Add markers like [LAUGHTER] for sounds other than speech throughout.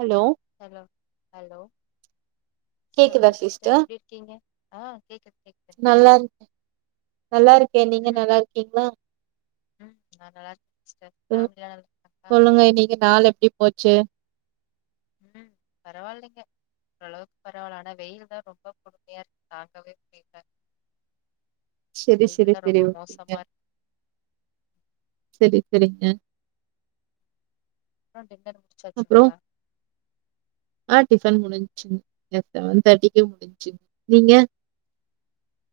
Allow hello hello சொல்லுங்க sister எப்டி இருக்கீங்க ஆ கேக்குது கேக்குது நல்லா கேக்குது நல்லாருக்கே நீங்க ம் நல்லாருக்கீங்ளா ம் நா நல்லா இருக்கே சிஸ்டர் ஃபேமிலிலா நல்லா இருக்காங்களா சொல்லுங்க இன்னக்கு நாள் எப்டி போச்சு பரவால்லங்க ஓரளவுக்கு பரவால்லா வெயில் தா ரொம்ப கொடுமையா இருக்கு தாங்கவே முடில செரி செரி செரி ஓகேங்க மோசமா இருக்கு செரி செரிங்க அப்றோ டின்னர் அப்றோ முடிச்சாச்சுங்ளா ஆ டிஃபன் முடிஞ்ச்சுங்க ஏ செவன் தேர்ட்டிக்கே முடிஞ்ச்சுங்க நீங்க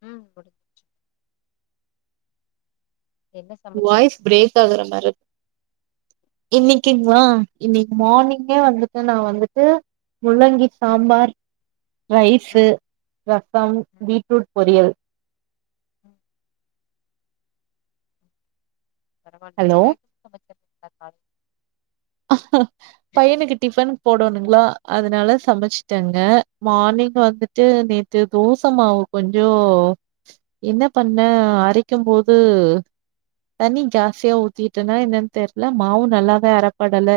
ம் முடிஞ்சி என்ன சமைச்சீங்க வாய்ஸ் பிரேக் ஆகுற மாரிக்கு இன்னைக்குங் வா இன்னைக்கு மார்னிங்கே வந்துட்டு நா வந்துட்டு முள்ளங்கி சாம்பார் ரைஸு ம் ரசம் ம் பீட்ரூட் பொரியல் ம் பரவால்ல ஹலோ இந்தன ஐடம் [UNINTELLIGIBLE] பையனுக்கு டிஃபன் போடனுுங்களா அதனால சமைச்சட்டங்க மார்னிங் வந்துட்டு நேத்து தோச மாவ் கொஞ்சோ என்ன பண்ண அரைக்கும்போது தண்ணி ஜாஸ்தியா ஊத்திட்டனா என்னன்னு தெரியல மாவு நல்லாவே அறப்படல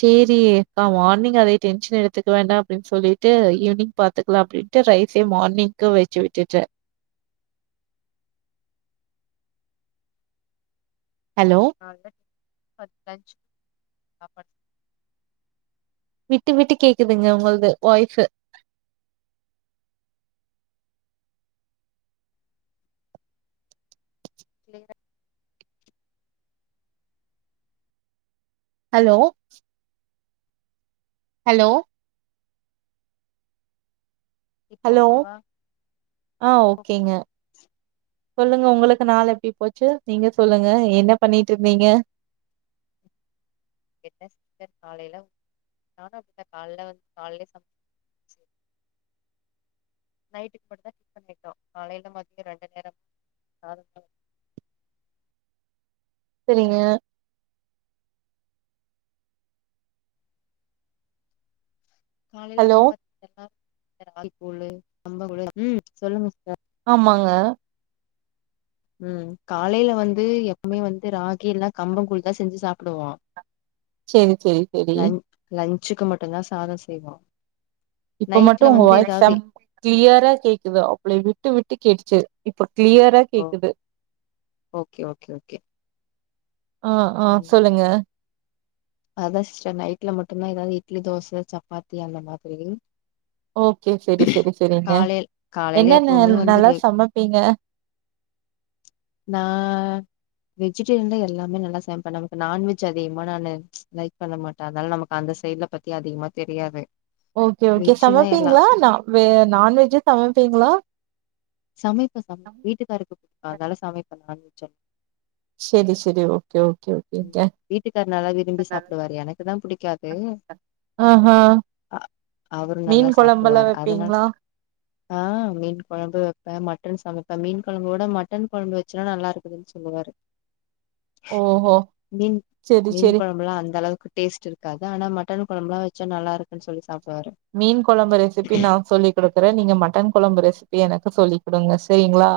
சேரி நா மார்னிங் அதே டென்ஷன் எடுத்துக்க வேண்டா அப்டின் சொல்லீட்டு ஈவினிங் பாத்துக்லா அப்டின் ட்டு ரைசே மாரினிங்கு வெச்சு விட்டுட்டே ஹலோ [INAUDIBLE] விட்டு விட்டு கேக்குதுங்க உங்கள்து வாய்சு க்ளிரா ஹலோ ஹலோ இப்ப ஹலோ ஓகே வா ஆ இப்ப ஓகேங்க. [INAUDIBLE] சொல்லுங்க உங்களுக்கு நாள் எப்டி போச்சு நீங்க சொல்லுங்க என்ன பண்ணிட்ருந்தீங்க என்ன செஞ்ச காலைல நானு அப்டி தா கால்ல வந்து கால்லே சம [INAUDIBLE] நைட்டுக்கு மட்டு தா டிஃபன் கேட்டோ காலைல மத்யோ ரெண்டு நேர சாதந்தா செரிங்க காலைல ஹலோ வந்து பாத்திங்கன்னா ராய்கூழு கம்பங்கூழு [INAUDIBLE] ம் சொல்லுங்க சிஸ்டர் ஆமாங்க ம் காலைல வந்து எப்வ்மே வந்து ராகி இல்ல கம்பங்கூல் தா செஞ்சு சாப்பிடுவோ செரி செரி செரி ச்சுக்கு மட்டுந்தா சாத செய்வோ இப்ப மட்டு நைட்ல உங்க வந்து வாய்ஸ் ஏதாவது செம் க்ளியரா கேக்குது அப்லே விட்டு விட்டு கேட்டுச்சு இப்ப க்ளியரா ஓ கேக்குது ஓகே ஓகே ஓகே ஆ ஆ சொல்லுங்க அதா சிஸ்டர் நைட்ல மட்டுந்தா ஏதாவ்து இட்லி தோச சப்பாத்தி அந்த மாத்ரி ஓகே செரி செரி செரிங்க காலையில என்னன்ன எப்பவுமே வந்து நல்லா சமப்பீங்க நா வெஜிடேரின்ல எல்லாமே நல்லா சமைப்பே நமக்கு நான்வெஜ் அதிகமா நானு லைக் பண்ண மாட்ட அதனால நமக்கு அந்த சை ட்ல பத்தி அதிகமா தெரியாது ஓகே ஓகே வெஜ்ஜுனா எல்லா சமப்பீங்ளா நா வே நான்வெஜ்ஜே சமப்பீங்ளா சமைப்பே சமை [INAUDIBLE] வீட்டுக்காருக்கு [INAUDIBLE] அதனால சமைப்பே நான்வெஜ்ஜே செரி செரி ஓகே ஓகே ம் ஓகேங்க வீட்டுக்காரு நல்லா விரும்பி சாப்டுவாரு எனக்குதா புடிக்காது [INAUDIBLE] ஆ ஆ அ அவரு நல்லா சாப்டுவாரு அதனா [INAUDIBLE] ஆ மீன் கொழம்பு வெப்பே மட்டன் சமைப்பே மீன் கொழம்பவுட மட்டன் கொழம்பு வெச்சன்னா நல்லாருக்குதுன் சொல்லுவாரு ஓஹோ! மீன் சரி, மீன் சரி. கொழம்பெல்லா அந்தளவுக்கு டேஸ்ட் இருக்காது ஆனா ம ட்டன் கொழம்பெல்லா வெச்சா நல்லாருக்குன் சொல்லி சாப் மீன் கொழம்பு ரெசிபி நா சொல்லிக் குடுக்குறே நீங்க மட்டன் கொழம்பு ரெசி பி எனக்கு சொல்லி குடுங்க செரிங்ளா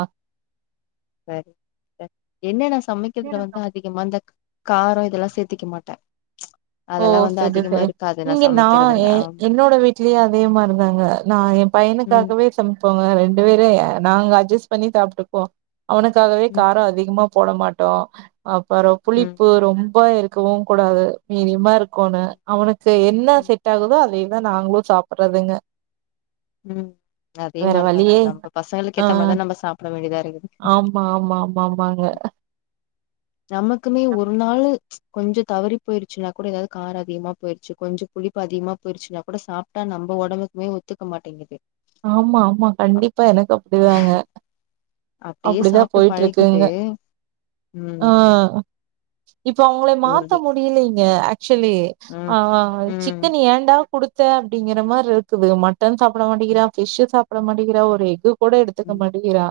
சேர் என்ன நா சமைக்கிறதுல வந்து அதிகமா இந்த காரோ இதெல்லா சேத்திக்க மாட்டே ஓ அதெல்லா வந்து செரி அதிகமா செரி இருக்காது இங்க நா எ சமைக்கிறதுல ஆமா என்னோட வீட்லயே அதே மாரிதாங்க நா எ ம் பைய்னுக்காகவே சமைப்போங்க ரெண் ண்டு பேரு நாங்க அஜ்ஜஸ் பண்ணி சாப்ட்டுக்குவோ அவனுக்காகவே ம் காரோ அதிகமா போட மாட்டோ அப்பறோ ம் புளிப்பு ரொம்ப இருக்கவு கூடாது மீடிமா இருக்கோனு அவனுக்கு என்ன ம் செட் ஆகுதோ அதேதா நாங்ளு சாப்பிடறதுங்க ம் அதே மாரிதாங்க வழியே நம்ம பசங்களுக்கு ஆ ஏத்த மாரிதா நம்ம சாப்பிட வேண்டியதா இருக்குது ஆமா ஆமா ஆமாமாங்க நமக்குமே ஒரு நாளு கொஞ்ச தவறி போயிருச்சுனா கூட எதாவ்து கார அதிகமா போயிருச்சு கொஞ்ச புளிப்பு அதிகமா போயிருச்சுனா கூட சாப்ட்டா நம் ப ஒடம்புக்குமே ஒத்துக்க மாட்டேங்குது ஆமா ஆமா அப் கண்டிப்பா எனக்கு அப்டிதாங்க அப்டியே சாப்ட்டு பழக்கிட்டு ஆ ம் இப்ப அவ்ங்கள மாத்த ஊருடி முடியலைங்க ஆக்சுவலி ம் ஆ ஆ ம் சிக்கன் ஏன்டா குடுத் தே அப்டிங்கிற மார்ருக்குது மட்டன் சாப்ட ம் மாட்டிக்கிறா ஃபிஷ்ஷு சாப்ட மாட்டிக்கிறா ஒரு எக்கு கூட எடுத்துக்க ம் மாட்டிக்கிறா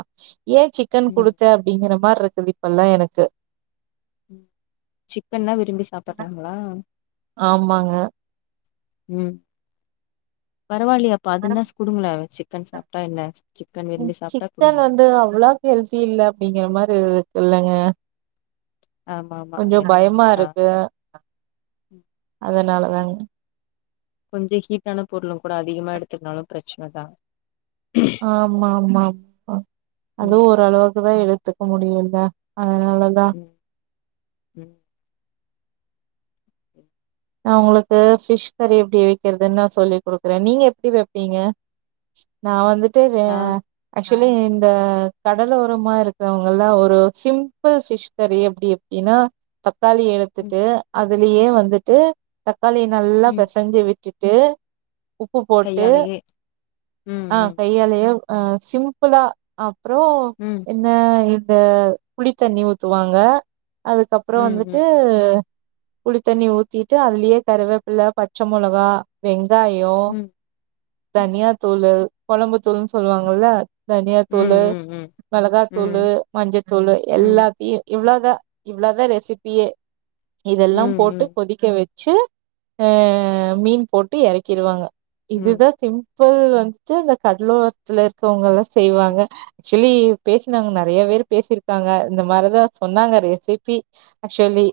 ஏ சிக்கன் ம் குடுத்த அப்டிங்கிற மார்ருக்குது இப்பெல்லா எனக்கு சிக்கன்னா விரும்பி சாப்புட்றாங்ளா ஆமாங்க ம் பரவால்லயே அப்ப அதுனாசு குடுங்ளே சிக்கன் சாப்ட்டா என்ன சிக்கன் அ விரும்பி சாப்ட்டா சிக்கன் குடுங்க வந்து அவ்ளோக்கு ஹெல்த்தி இல்ல அப்டிங்கிற மாரி இருக்குல்லங்க ஆமா ஆமா அது கொஞ்சொ என்னவோ பயமா உண்மதா இருக்கு அதனால வாங்க கொஞ்ச ஹீட்டான பொருளு கூட அதிகமா எடுத்துக்னாலு பிரச்சனதா ஆமாம்மாம் ஆ அதுவு ம் ஓரளவுக்குதா எடுத்துக்க முடியுல்ல அதனாலதா ம் ம் நா ஒங்களுக்கு ஃபிஷ் கறி எப்டி வெக்கிறதுன் நா சொல்லி் குடுக்குறே நீங்க எப்டி வெப்பீங்க நா வந்துட்டு ரெ ஆ நா அஷ் க்சுவலி இந்த கடலோரமா இருக்கிறவ்ங்கள்லா ஒரு சிம்பிள் ஃபிஷ் கறி எப்டி அப்டினா அ தக்காளி ம் எடுத்துட்டு அதுலயே வந்துட்டு தக்காளி நல்லா ம் பெசஞ்சு விட் டுட்டு உப்பு போட்டு கையாலயே ம் ஆ ம் கையாலயே அ சிம்பிளா அப்றோ ம் என்ன இப் இந்த புளி தண்ணி ஊத்துவாங்க அதுக்கப்றோ ம் வந்துட்டு ம் புளித்தண்ணி ஊத்திட்டு அதுலயே கருவேப்பில பச்ச மொளகா வெங் காய ம் ம் தனியா தூளு கொழம்புத் தூளுன் சொல்லுவாங்கல்ல தனியா ம் தூளு ம் ம் ம் ம் மெளகாத்தூளு மஞ்சத்தூளு ம் எல்லாத்தையு இவ்ளவ் தா இவ்ளோதா ரெசிபியே இதெல்லாம் போட்டு ம் க்க வெச்சு அ மீன் போட்டு எறக்கிருவாங்க ம் இதுதா சிம் ப்பள் வந்துட்டு இந்த கடலோரத்துல இருக்கவ்ங்களா செய்வாங்க ஆக்சுவலி பேசினவ்ங்க நெறையவே வேரு பேசிருக்காங்க இந்த மாரிதா சொன்னாங்க ரெசிபி ஆக்சுவலி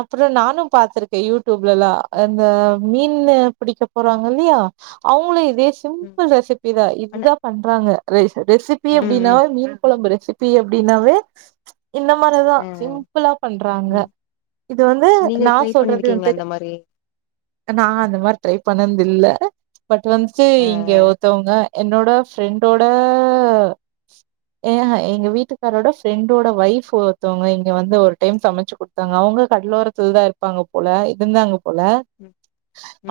அப்றோ நானு பாத்துருக்கே யூட்டூப்லெல்லா ம், இந்த மீனு பிடிக்க போறாங்க இல்லையா அவ்ங்களு இத் தே ம். சிம்பிள் ரெசிபி தா ஆனா இதுதா பண்றாங்க ரைசு ரெசிபி ம் ம் அப்டின்னாவே மீன் கொழம்பு ரெசிபி அப்படின்னாவே இந்த மாரிதா ஆ சிம்பிளா பண்றாங்க ம் இது வந்து நீங்க ட்ரை பண்ணிருக்கீங்ளா இந்த மாரி அ நா அந்த மாரி ட்ரை பண்ணன்தில்ல பட் வந்துட்டு ஆ இங்க ஆ ஒருத்தவ்ங்க என்னோட ஃப்ரெண்டோட ஏ எங்க வீட்டுக்காரோட ஃப்ரெண்டோட ஒய்ஃப் ஒருத்தவ்ங்க இங்க வந்து ஒரு டைம் சமச்சு குட்த்தாங்க அவ்ங்களு கட்லோர த்தில்தா இருப்பாங்க போல இருந்தாங்க போல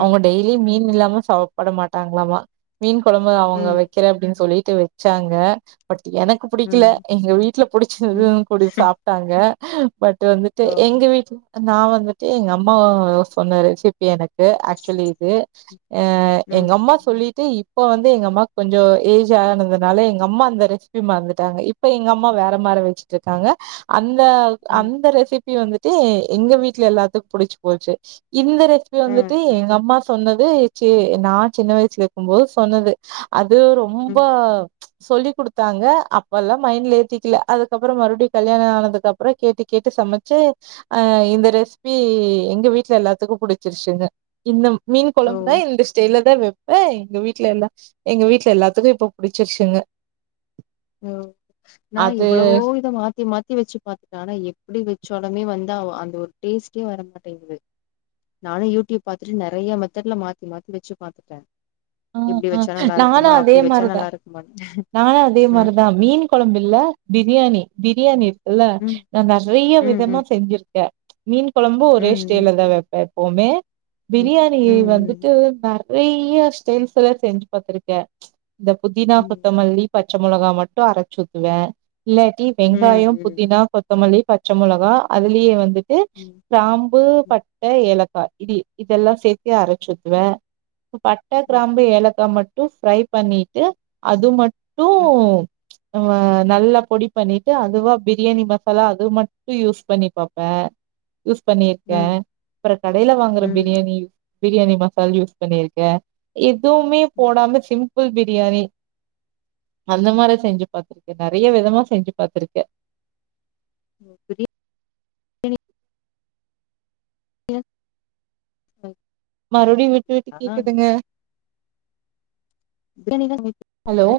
அவ்ங்க டெய்லி மீன் இல்லாம சவப்பட மாட்டாங்ளாமா மீன் கொழம்பு அவுங்க ம் வெக்கிறே அப்டின் சொல்லிட் ட்டு வெச்சாங்க பட் எனக்கு புடிக்கல ம் எங்க வீட்ல ம் புடிச்சுருந்தன்னு கூட சாப்ட்டாங்க பட் வந்துட்டு ஓ எங்க வீட்ல நா வந்துட்டு எங்க அம்மா சொன்ன ரெசிபி எனக்கு ஆக்சுவலி இது ஏ ம் எங்கம்மா சொல்லிட்டு இப் இப்ப வந்து எங்கம்மாக்கு கொஞ்ச ஏஜ் ஆனதுனால எங்கம்மா அந்த ரெசிபி மறந்துட்டாங்க இப்ப எங்கம்மா வேற மார் ர வெச்சுட்ருக்காங்க அந்த ம் அந்த ரெசிபி வந்துட்டு எங்க வீட்ல எல்லாத்துக்கு புடிச்சு போச்சு இந்த ரெசிபி வந்துட்டு ம் எங்க அம்மா சொன்னது சே நா சின்ன வயசுல இருக்கும்போது சொன்னது அது ரொம்ப ம் சொல்லி குடுத்தாங்க அப்பெல்லா மைண்ட்ல ஏத்திக்கல அதுக்கப்புறோ மறுபடியு கல்யாணோ ஆனதுக்கு அப்றோ கேட்டு கேட்டு கேட்டு சமச்சு அ இந்த ரெசிபி எங்க வீட்ல எல்லார்த்துக்கு பிடிச்சிருச்சுங்க இன்னு மீன் ஓ கொழம்புனா இந்த ஸ்டைய்ல தா வெப்ப எங்க வீட்ல எல்லா எங்க வீட்ல எல்லாத்துக்கும் இப்ப புடிச்சிருச்சுங்க ஓ நா அது எவ்வளோவோ இத மாத்தி மாத்தி த்தி வெச்சு பாத்துட்டா ஆனா எப்டி வெச்சாலுமே வந்து அந்த ஒரு டேஸ்ட்டே வரமாட்டேங்குது நானு யூடியூப்ல பாத்துட்டு நெறைய மெத்தட்ல மாத்தி மாத்தி வெச்சு பாத்துட்டே ம் இப்டி ம் வெச்சா நல்லா நானு இருக்குமா அதே அப்டி வெச்சா நல்லா மாரிதான். இருக்குமா நானு அதே மாரிதா மீன் கொழம்பு இல்ல பிரியாணி பிரியாணி இருக்குல்ல ம் நா நெறையா ம் விதமா ம் செஞ்சிருக்கே மீன் கொழம்பு ஒரே ம் ம் ஸ்டேல்ல தா வைப்பே எப்பவுமே ம் பிரியாணி ம் வந்துட்டு நா நெறைய ஸ்டைல்ஸ்ல்லா செஞ்சு பாத்திருக்கே இந்த புதினா ம் கொத்தமல்லி பச் பச்சமொளகா மட்டு அரச்சூ ஊத்துவே இல்லாட்டி ம் ம் வெங்காயோ ம் புதினா கொத்தமல்லி பச்சமொளகா அதுலயே வந்துட்டு ம் கிராம்பு பட்ட ஏலக் கா இது இதெல்லா சேர்த்தி அரச்சுத்துவே பட்டா கிராம்பு ஏலக்காய் மட்டு ட்டு ஃப்ரை பண்ணிட்டு அது மட்டு ம் அ நல்லா பொடி பண்ணிட்டு அதுவா பிரியாணி மசாலா அது மட்டு யூஸ் பண்ணி பாப்ப யூஸ் ம் பண்ணியிருக்க ம் ம் ம் ம் ம் ம் அப்றோ கடையில வாங்குற பிரியாணி பிரியாணி மசால் யூஸ் பண்ணிருக்கே எதுவுமே போடாம சிம்பிள் பிரியாணி அந்த மாரி செஞ்சு பாத்திருக்கே நெறைய விதமா செஞ்சு பாத்திருக்கே [UNINTELLIGIBLE] [UNINTELLIGIBLE] மறுபடியு விட்டு விட்டு ஆ கேக்குதுங்க பிரியாணி ஹலோ தா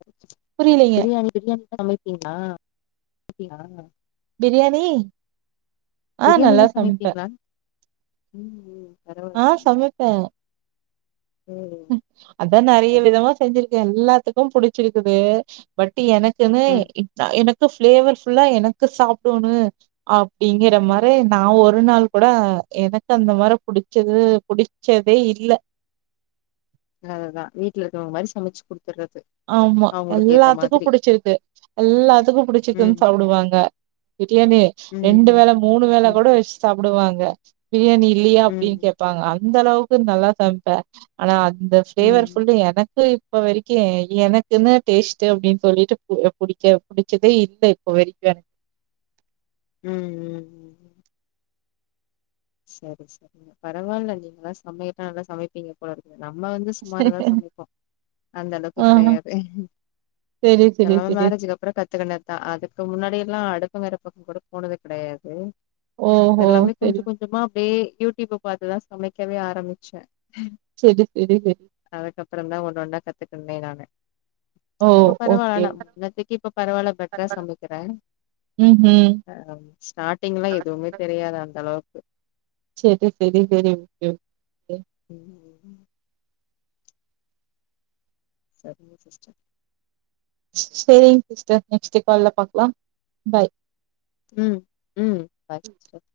[UNINTELLIGIBLE] புரியலைங்க. பிரியாணி பிரி சமைப்பிங்ளா அப்டியா பிரியாணி அ நல்லா பிரியாணிலா சமைப்ப சமைப்பீங்களா ம் ம் அ பரவாயில்லைங்க சமைப்ப ம் அதா நெறைய சரி விதமா சரி செஞ்சிருக்கே எல்லாத்துக்கு புடிச்சிருக்குது பட் பட் எனக்குன்னு ம் எனக்கு பிளேவர்புல்லா எனக்கு சாப்டோனு அப்டிங்கற ம் மாற நா ஒரு நாள் கூட எனக்கு அந்த மாரி புடிச்சது புடிச்சதே இல்ல அததா வீட்ல இருக்கிறவங்க மாரி சமச்சு குடுத்து ஆமா எல்லாத்துக்கு புடிச்சிருக்கு எல்லாத்துக்கு ம் புடிச்சிருக்குன்னு சாப்டுவாங்க பிரியாணி ம் ரெண்டு ம் வேல மூணு வேல ம் கூடா வெச்சு சாப் டுவாங்க பிரியாணி இல்லியா அப்டின்னு ம் கேப்பாங்க அந்த அளவுக்கு நல்லா ம் சமைப்பே ஆனா இந்த ஃப்ளேவர் ம் ஃபுல்லு எனக்கு இப்ப வரைக்கு எனக்குன்னு டேஸ்ட்டு அப்டின்னு சொல்லிட்டு புடிக்க பிடிச்சதே இல்ல இப்ப வரைக்கு எனக்கு ம் ம் செரி செரி பரவாயில்ல நீங்க தா சமையல்லி நல்லா சமைப்பீங்க போல இருக்கு நம்ம வந்து சுமாரதா சமைப்போ அந்த அளவுக்கு ஆஹ கெடையாது செரி இது செரி எல்லாமே செரி மேரேஜக்கு அப்றோ கத்துக்கிண்னது தா அதுக்கு முன்னாடியெல்லா அடுப் பாங்கற பக்கோ கூட போனது கெடையாது ஓ ஓ எல்லாமே கொஞ்ச செரி கொஞ்சமா அப்டியே யூடியூப் பாத்துதா சமைக்கவே ஆரம்பிச்ச செரி செரி செரி அப்றோ தா ஒன்னு ஒன்னா கத்துட்டு இருந்தே நானு ஓ இப்ப பரவாயில்ல ஓகே ஆனா முன்னத்திக்கு இப்ப பரவாயில்ல பெட்டரா சமைக்கிறே ம்ஹும் ஹகம் ஸ்டார்டிங்கெல்லா எதுவுமே தெரியாது அந்த அளவுக்கு செரி செரி தெரியும் ஆ உகுகும் செரிங்க சிஸ்டர் செரிங் சிஸ்டர் நெக்ஸ்டு கால்ல பாக்கலாம் பாய் உம் உம் பாய் சிஸ்டர்